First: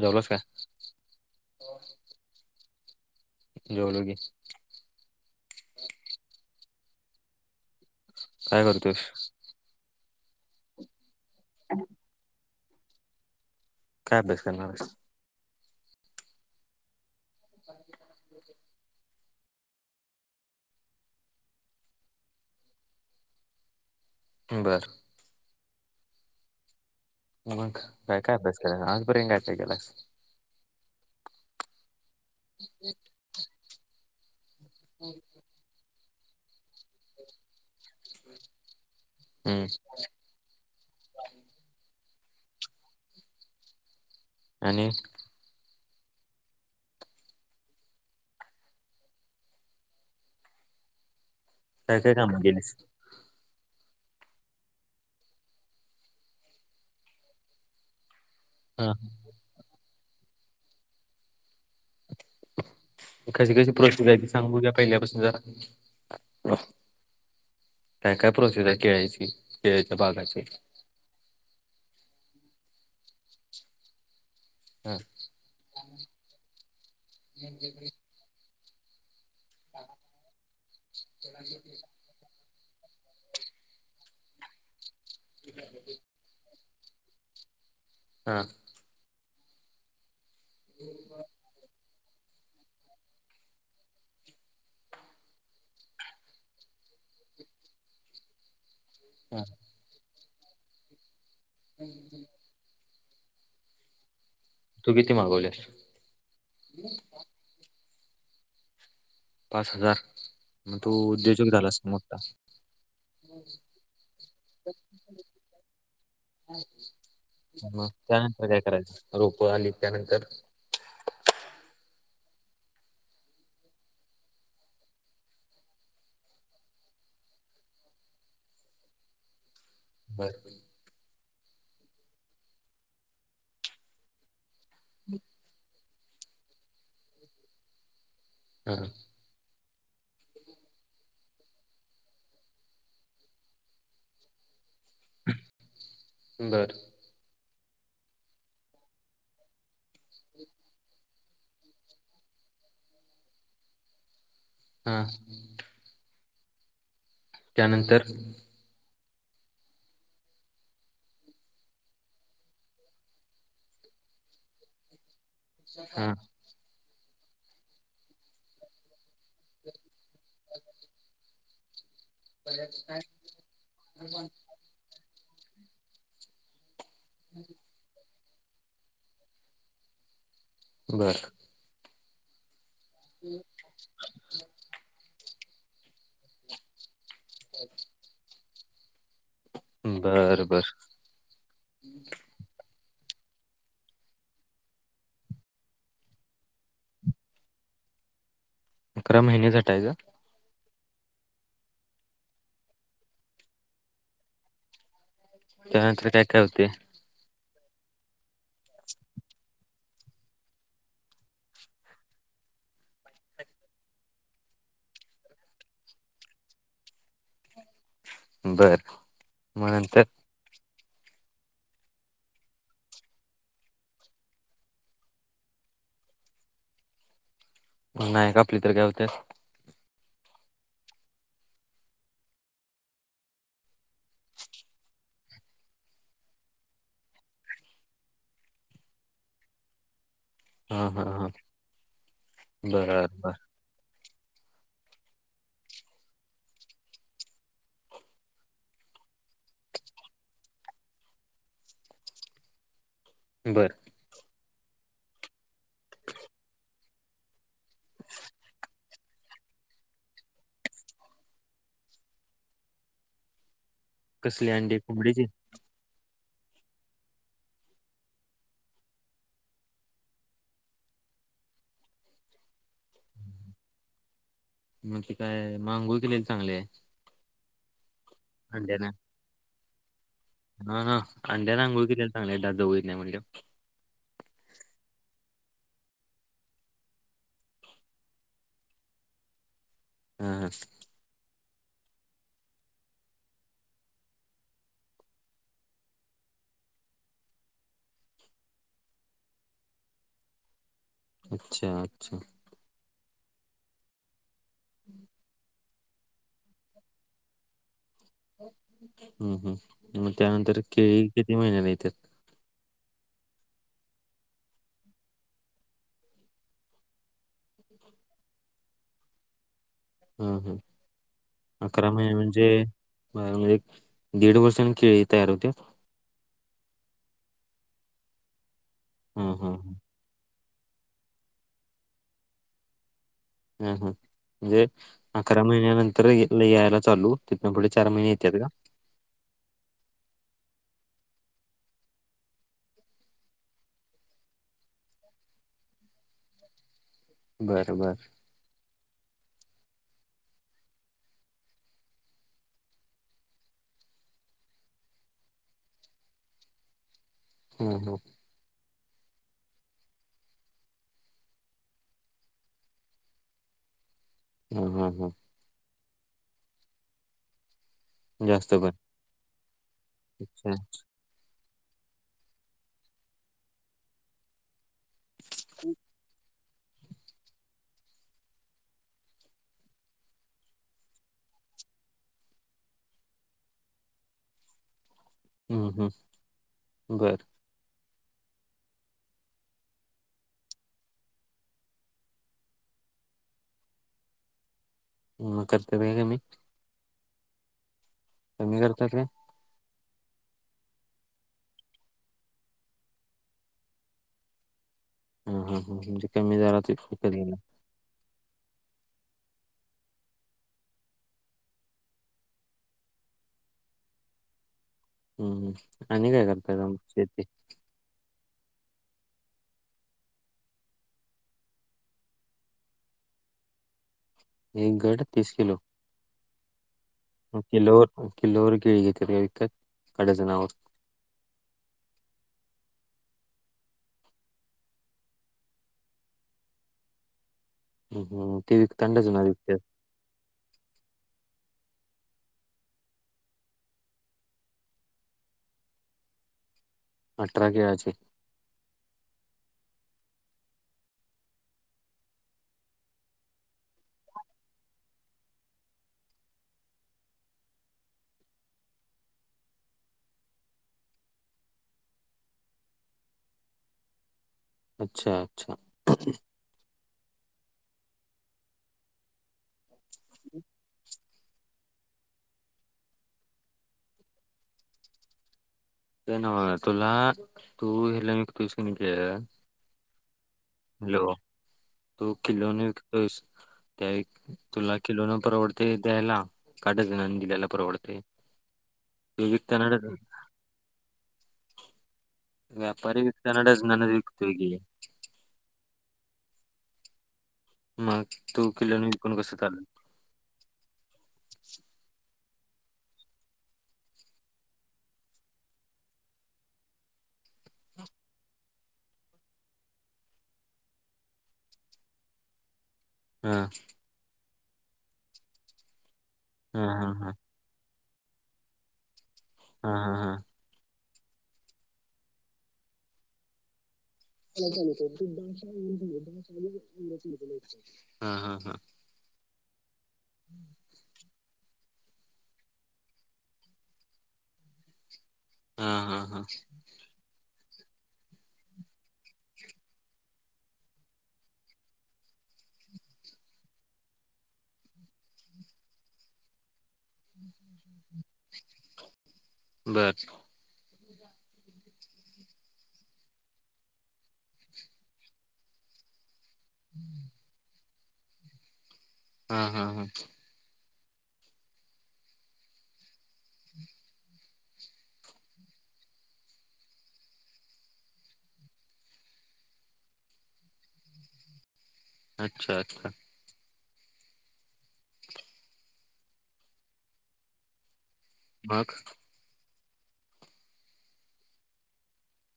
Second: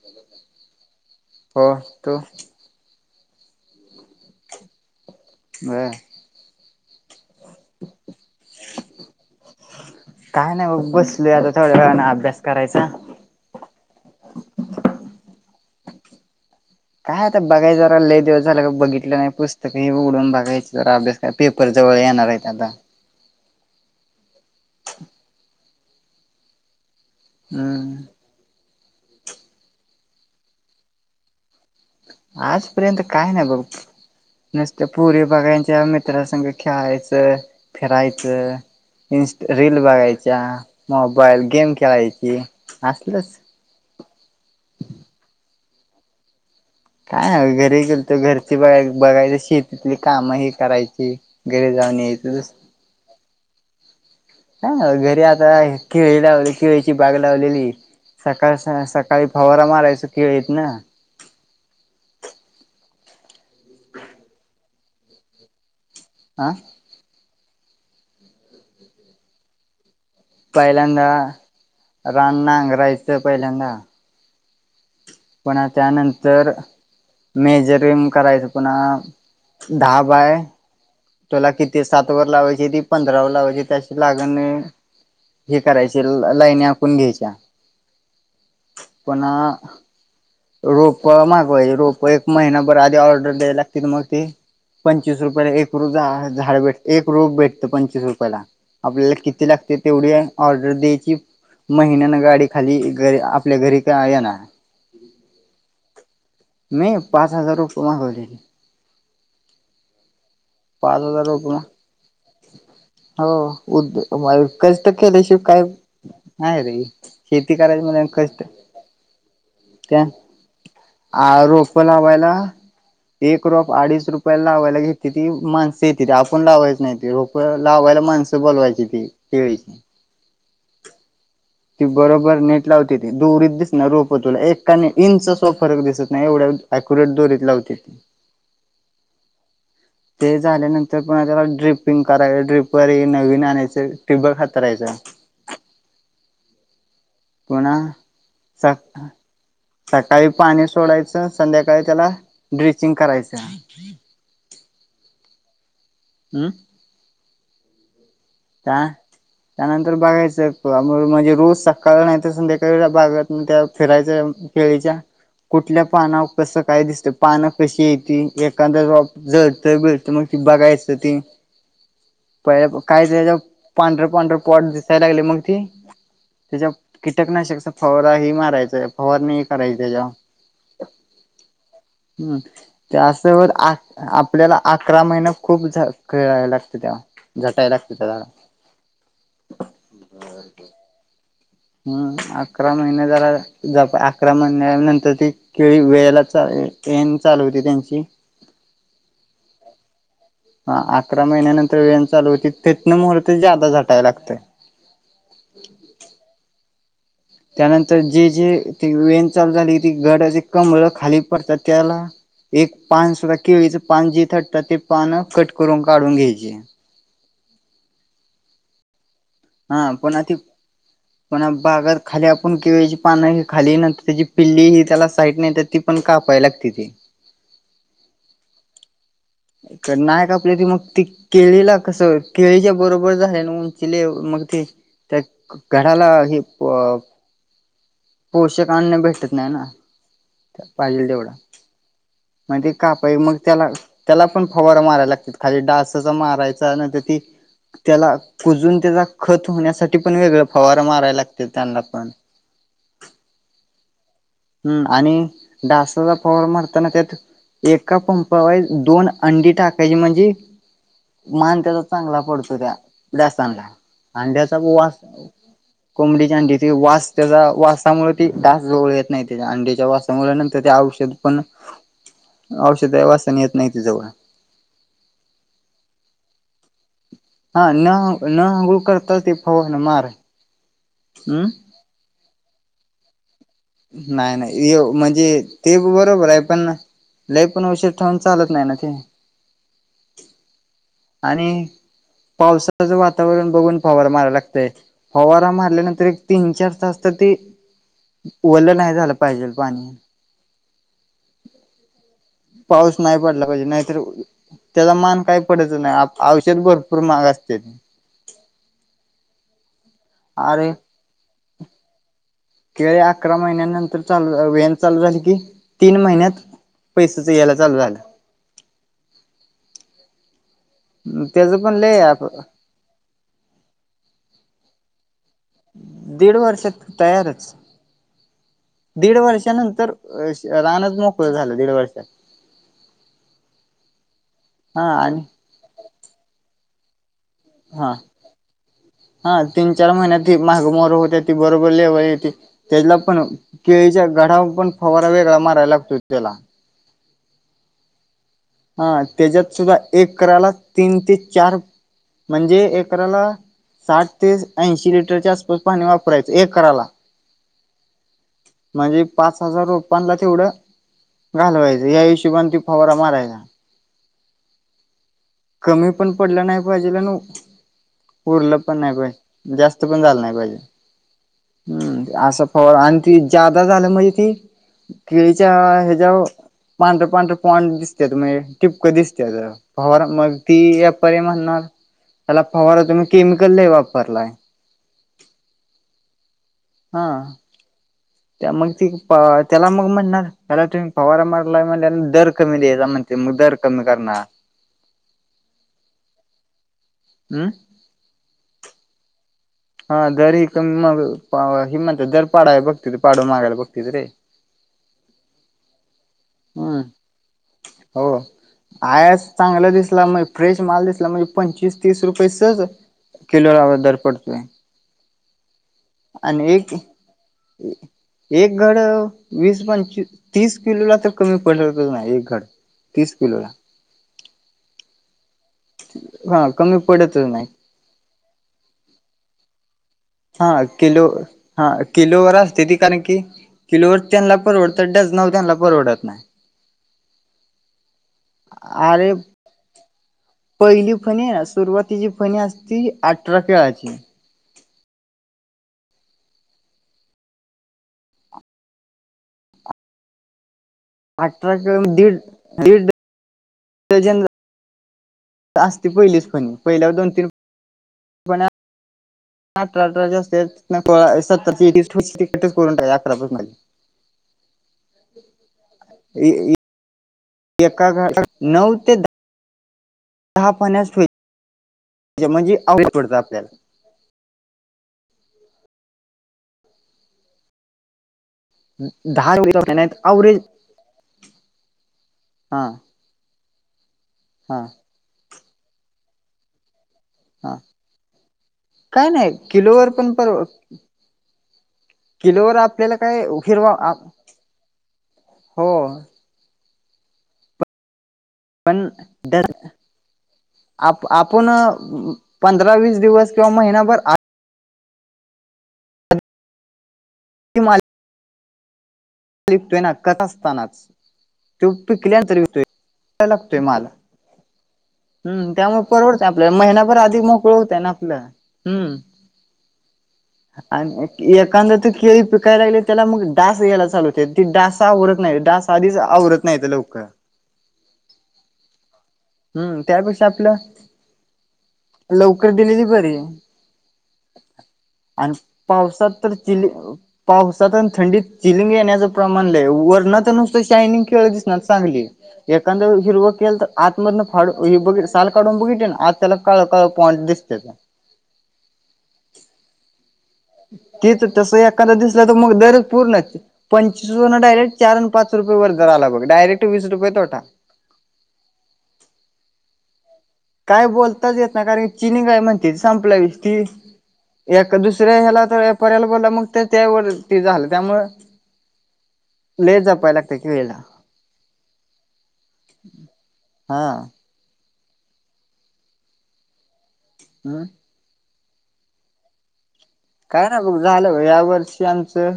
जेवलास का? हो तू जेवलो की बर काय करतोस? काय नाही मग बसली आता थोड्या वेळा अभ्यास करायचा. काय अभ्यास करणार आहेस? काय आता बघाय जरा लई दिवस झालं बघितलं नाही पुस्तकही उघडून बघायच जरा अभ्यास पेपर जवळ येणार आहेत आता. बर मग हम्म काय? काय? अभ्यास केलास आजपर्यंत काय केलास? आजपर्यंत काय नाही बघ? नुसत पोरी बघायच्या मित्रांसंग खेळायचं फिरायचं इंस्ट हम्म रील बघायच्या मोबाईल, गेम खेळायचा की असलच आणि काय ह घरी गेल तो घरची बघा बघायच शेतीतली काम ही करायची घरी काय जाऊन काय कामं यायच केलीस? हा घरी आता केळी लावली केळीची बाग लावलेली. सकाळ हा सकाळी फवारा मारायच केळीतन. कसे कसे प्रश्न कायचे सांग बघू पहिल्यापासून जरा आं.. काय काय प्रोसेस आहे केळ्यांसनी पहिल्यांदा रान नांगरायचं पहिल्यांदा हा पण त्यानंतर मेजरिंग करायचं पुन्हा दहा बाय तुला किती सात वर लावायच पंधरा लावायची त्या शिवाय लाग हे करायची लाइन्या आखून घ्यायच्या हा पुन्हा रोप मागवायची रोपं एक महिनाभर आधी ऑर्डर द्याय लागते मग ती पंचवीस रुपयाला एक रोज झाड भेट एक रोज भेटतं पंचवीस रुपयाला. आपल्याला हा किती लागते तेवढी ऑर्डर द्यायची महिन्यान गाडी खाली घरी आपल्या घरी का आहे ना तू किती मागवलेस? मी पाच हजार रोपे मागवलेली पाच हजार मग तो पाच हजार उद्योजक रुपये झाला अस मोठ्ठा हो उदयो तर केल्याशि काय नाही रे शेती करायची म्हण कष्ट त्यानंतर काय करायचं रोपं आली त्या त्यानंतर? रोप लावायला एक रोप अडीच रुपय लावायला घेते ती माणस येते आपण लावायच नाही रोप लावायला माणसं बोलवायची ती [unintelligible] [unintelligible] ती बरोबर नेट लावते ती दुरीत दिस ना रोप तुला एकाने इंच सुद्धा फरक दिसत नाही एवढ्या अक्युरेट दोरीत लावते. ह ह [inaudible] ते झाल्यानंतर पण त्याला ड्रिपिंग कराय ड्रिपर हे नवीन आणायचं ट्यूबवेल हातरायचं. बर पुन्हा स सकाळी पाणी सोडायचं. संध्याकाळी त्याला ड्रेसिंग करायचं. हा हमम त्यानंतर का त्यानंतर बघायचं म्हणजे रोज सकाळ नाहीतर संध्याकाळ बागेतन फिरायचं. खेळीच्या कुठल्या हा पाना कस काय दिसत पानं कशी येती एखादा जळत भळत मग त बघायचं ती. पहिले काय त्याच्या पांढर पांढरं पॉट दिसायला लागले मग ती त्याच्या कीटकनाशकस फवार ह मारायचा फवार नाही करायचे त्याच्याव्हा बर हम्म त्याबत आपल्याला अकरा महिन खूप खेळायला लागते त्या झटायला लागत त्या झाडा बरबर हम्म आका अकरा महिन झाला ज अकरा महिन्या नंतर ती केळी वेळेला येन चालू होती. त्यांची अकरा महिने झटायचं? हा अकरा महिन्यानंतर व्यायाम चालू होती तेथन मुहर्त जा्यादा झटायला लागत. त्यानंतर काय काय होते? त्यानंतर जे जे वेन चालू झाली ती गडचे कमळ खाली पडतात त्याला एक पान सुद्धा केळीच पान जे थटतात ते पान कट करून काढून घ्यायचे. बरं हा पण अ पण बागात खाली आपण केळीची पानं खाली त्याची पिल्ली ही त्याला साईट नाही तर ती पण का पाय लागती ती नाही का आपली तर गवते नायक आपल्या त मग त केळीला कस केळीच्या बरोबर झाले ना उंचिले मग ते त्या घराला हे पोषक आणणे भेटत नाही ना. हा हा पाहिजेल हा तेवढा मग ते बर कापाई मग बर त्याला त्याला पण फवारा मारायला लागतात खाली डासच मारायचा नंतर ती त्याला पुजून त्याचा खत होण्यासाठी पण वेगळ फवार माराय लागते त्यांना पण ह बर हम्म आणि डासाचा फवार मारताना त्यात एका पंपा वाईज दोन अंडी टाकायची म्हणजे मान त्याचा चांगला पडतो त्या वडासांला. कसली अंड्याचा अंडी पवास कोंबडीची कोंबडीच्या अंडीची वास त्याचा वासामुळे ती डास जवळ येत नाही त्याच्या अंडीच्या वासामुळे नंतर ते औष औषध पण औषध वा असताना येत नाहीती जवळ मग ते काय मांगू केलेले चांगले आहे. हा न न आंघोळ करता ते फवरण मार. ह ह हम्म अंड्याला आंघोळ कितीला चांगले द जाव येत नाही म्हणजे नाही नाही म्हणजे ते बरोबर आहे पण लई पण औषध ठेवून चालत नाही ना ते. हम ह [unintelligible] पावसाचं वातावरण बघून फवारा माराला लागतोय फवारा मारल्यानंतर एक तीन चार तास तर ते उरलं नाही झालं पाहिजेल पाणी अच्छा अच्छा पाऊस नाही पडला पाहिजे नाहीतर त्याचा मान काय पडत आयुष्यात भरपूर महाग असते हम्म हम् मग त्यानंतर केळी किती महिन्या नाही इत केळ अकरा महिन्या नंतर चालू वेन चालू झाली की तीन महिन्यात पैसेच यायला चालू झालं हम हम त्याच पण अकरा लय महिने म्हणजे बारा म्हणजे दीड वर्षांनी खळत दीड वर्षातू तयारच दीड हा हा वर्षानंतर रानच मोकळ झालं दीड वर्ष ह हा म्हणजे अकरा महिन्या नंतर यायला चालू तिथनं पुढे हा चार महिने येतात का हा तीन चार महिन्यात महाग मोर होते बरोबर लेवल येते त्याच्याला पण केळीच्या गडावर पण फवारा वेगळा मारायला लागतो त्याला ह बर, बर, ह त्याच्यात सुद्धा एकराला तीन ते चार म्हणजे एकरालाऽऽ साठ ते ऐंशी लिटरच्या आसपास पाणी वापराय,, चं एकराला. हम हम, म्हणजे पाच हजार रोपांला तेवढंऽऽ घालवायचं या हिशेबान ते फवारा मारायचा,, हा, हा, हा कमी पण पडलं नाही पाहिजेल, नऽऽ उरलं पण नाही पायजे, जास्त पण झालं नाही अच्छा पायजे, हम्म, असं फव आणि ती जादा झालं म्हणजे तीऽऽ केळीच्या हेजावऽऽ पांढरं पांढर पॉड दिसत्यात,, म्हणजे टिपकं दिसत पवारऽऽ मग ती यापारी म्हणणारऽऽ त्याला फवारा तुम्ही केमिकल लय वापरलाय, हम्म, हम्म, बर हां, त्या मग ती, त्याला मग म्हणणार, त्याला तुम्ही पवारा मारला म्हणून दर कमी द्यायचा, म्हणऽऽ ते मग दर कमी करणार. म म करत बेग मी. हमम, कमी करतात काय? हा दर एकदम, हि,,, दर पाडाय आहे बघत पाडू मागाला बघतित रे. ह [unintelligible] हा हा हा म्हणजे कमी झालं, ते फ कधी नाऽऽ आयस,, चांगला दिसला मग, फ्रेश माल दिसला मग पंचवीस तीस रुपये सजऽऽ किलो लाव दर पडतोय. हम्म आणि काय करतय का? शेतीऽ एक घड वीस पं तीस किलो ला तर कमी, पड श ना एक घडऽऽ तीस किलोला,, एक घड तीस किलो. हा, कमीऽऽ किलोवर, किलोवर केळी घेतली तरऽऽ हा, किलो हा किलोवर असते ती कारण की किलोवर त्यांना परवडत, डजनावर त्यांना परवडत नाही. हम्म, हम्म. ते विकताना अरे, डझनावर विकतात पहिली पणी सुरुवात. तिची फणी असती, अठरा पिळाची. अठरा केळंचे. अठरा केळ दीड-दीड डजन, झाले. असती पहिलीच फणी, पहिल्यावर दोन तीन फण्या. अठरा-अठरा च्या असत्यात, सत्तरची तिकटच करून टा अकरापासूनली. अच्छा अच्छा एका घाटात नऊ ते दहा. दहा फण्यास म्हणजे, आवघड पडत आपल्याला. ते नावं,, तुला तू हे लई. दहा आवरेज. हॅलो तू हा कीलोने विकतोयस. ते हा तुला किलो न परवडतय द्यायला का डझनाने दिल्याला हा,, परवडते काय ते नाही विकताना किलोवरर पण परव किलोवर आपल्याला व्यापारी काय विकताना उखेरवा, डझनानच विकतोय की हो. मग. तू पण किलोने विकून कसं दर चालेल आप-आपण. पंधरा-वीस दिवस किंवा महिनाभर आ हि माल. लिहतोय ना. कथ असतानाच ते पिकल्यांतर लिहतोय. बघाय हा लागतोय मला. हम् त्यामुळे परवडत आपल्याला. हा हा महिनाभर हा अधिक मोकळ होतय ना आपलं हम्म. हा. हा. हा. आणि एखादा तू केळी पिकाय लागली. त्याला मग डाग यालाच. ती डसा आवरत नाही. डासा आधीच आवरत नाही लोक. हा हा हा हम्म त्यापेक्षा आपलं. लवकर दिलेली बरी. आणि हा हा हा पावसात हा तर चि पाऊस. थंडीत-चिलिंग येण्याचं प्रमाण लई. वरण नुसत शायनिंग खेळ दिसणार चांगली. एखाद्यावेळी हिरव केल तर. आत मधन फाड हे बघ साल काढून बघितलना आत त्याला काळ. पोच दिसते. बर तीच तस एखादा दिसला तर मग दरच पूर्ण. पंचस र डायरेक्ट चार आणि पाच रुपये. वर ज झाला ब डयेक्ट वीस रुपये तोटा. हा हा. हा. काय बोलताच येत ना कारण चिनी काय म्हणते. संपल्या विषय. एका दुसऱ्या हेयाला तर पर्यायला बोलला. मग त्यावर ते झालं त्यामूळ. लई जपाय लागत की वेळेला. अच्छा-अच्छा. हा. आम [unintelligible] भाघ. काय नाही बघ झालं या वर्षी आमचं.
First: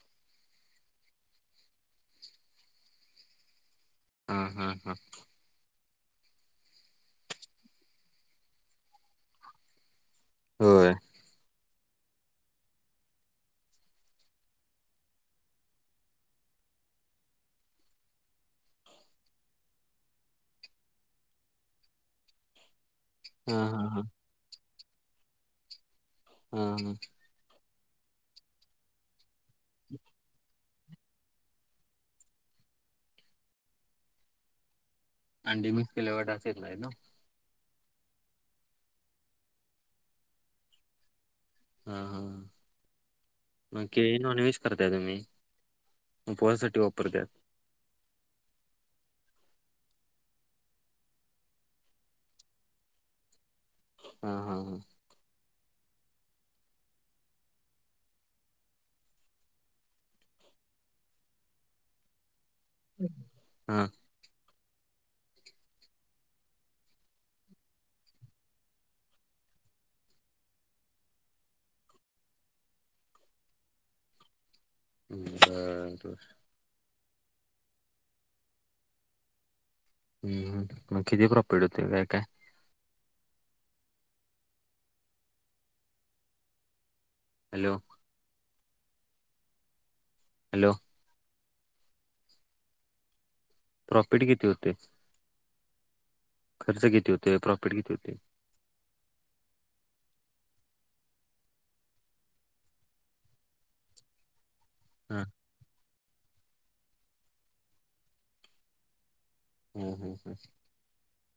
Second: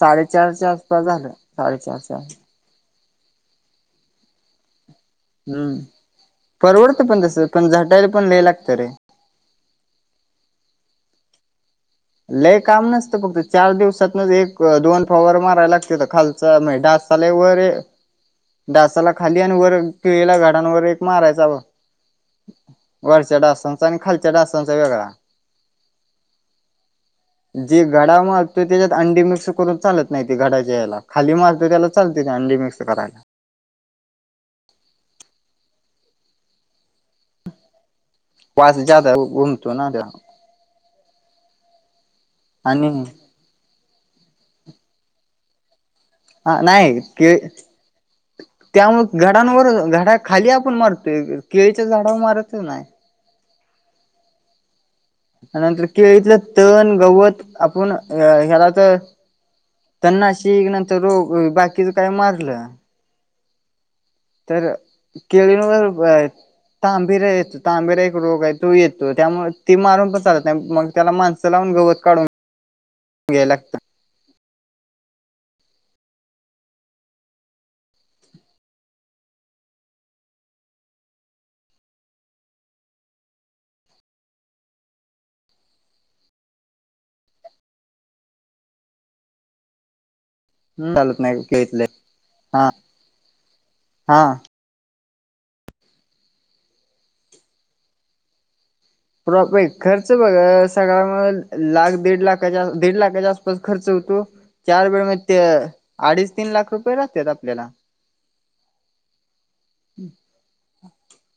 साडेचारच्या आसपास झालं साडेचारच्या. हा. हा. हा. हम्म परवडतं पण तस पण झटायला पण लिय लागत रे. होय. लय काम नसतं फक्त चार दिवसातनं एक दोन फवारं मारायला लागत्यात, खालचा नाय डा असा लय वर ए डासाला खाली आणि वर केिळीला घाडांवरर एक मारायच व वरच्या हा हा डासांचा आणि हा खालच्या डासांचा वेगळा ह जे घडा मारतो त्याच्यात अंडी मिक्स करून चालत नाही ते घडा ज्याला खाली मारतो त्याला चालते अं मिक्स कराला अंडी मिक्स केल्या वाट असच नाही ना पास जदा घुमतो ना दे हा हा मग के नॉन विश करताय तुम्ही हा उपवासासाठी नाही वापरत्यात त्यामु घडांवर झाडा खाली आपण मारतोय केळीच्या झाडा मारतच नाही हा हा हा नंतर केळीतलं तण गवत आपण ह्यालाच तन्ना श नंतर रोग बाकीच काय मारलं हम तर केळीनर तांबिर येत तांबिरा एक रोग आहे तो येतो त्यामुळे ती मारून पण चालत मग त्याला माणसं लावून वत काढून घ्या लागत ह त हम् मग किती प्रॉफिट होते काय काय हॅलो हॅलो हम् चालत नाही खळले हा प्रॉफिट हा किती होते खर्च किती होते प्रॉफिट किती होते प्रॉप खर्च बघ सगळ लाख दड लाखाच्या दीड लाखाच्या आसपास खर्च तो चार वेळ म हा ते अडीच तीन लाख रुपये लाहतात आपल्याला हम्म हम्म हम्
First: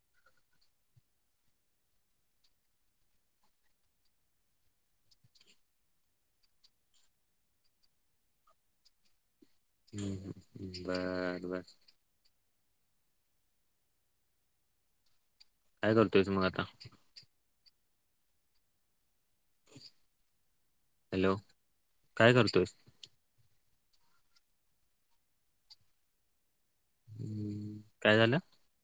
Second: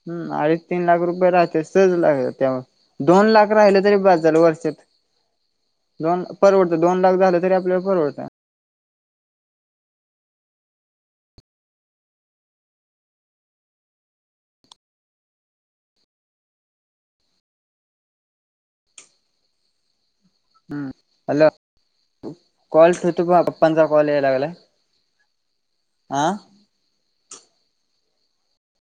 हम अडीच तीन लाख रुपये राहते सहज लागत दोन लाख राहिलं तरी बाद झाल वर्षात दोन परवडतं दोन लाख झालं तरी आपल्याला परवडतं हम्म ह् बर बर काय करतोयच मग आता ब हम्म हॅलो काय करतोयस कॉल्स होत प पप्पांचा कॉल या लागला हं हम् काय झालं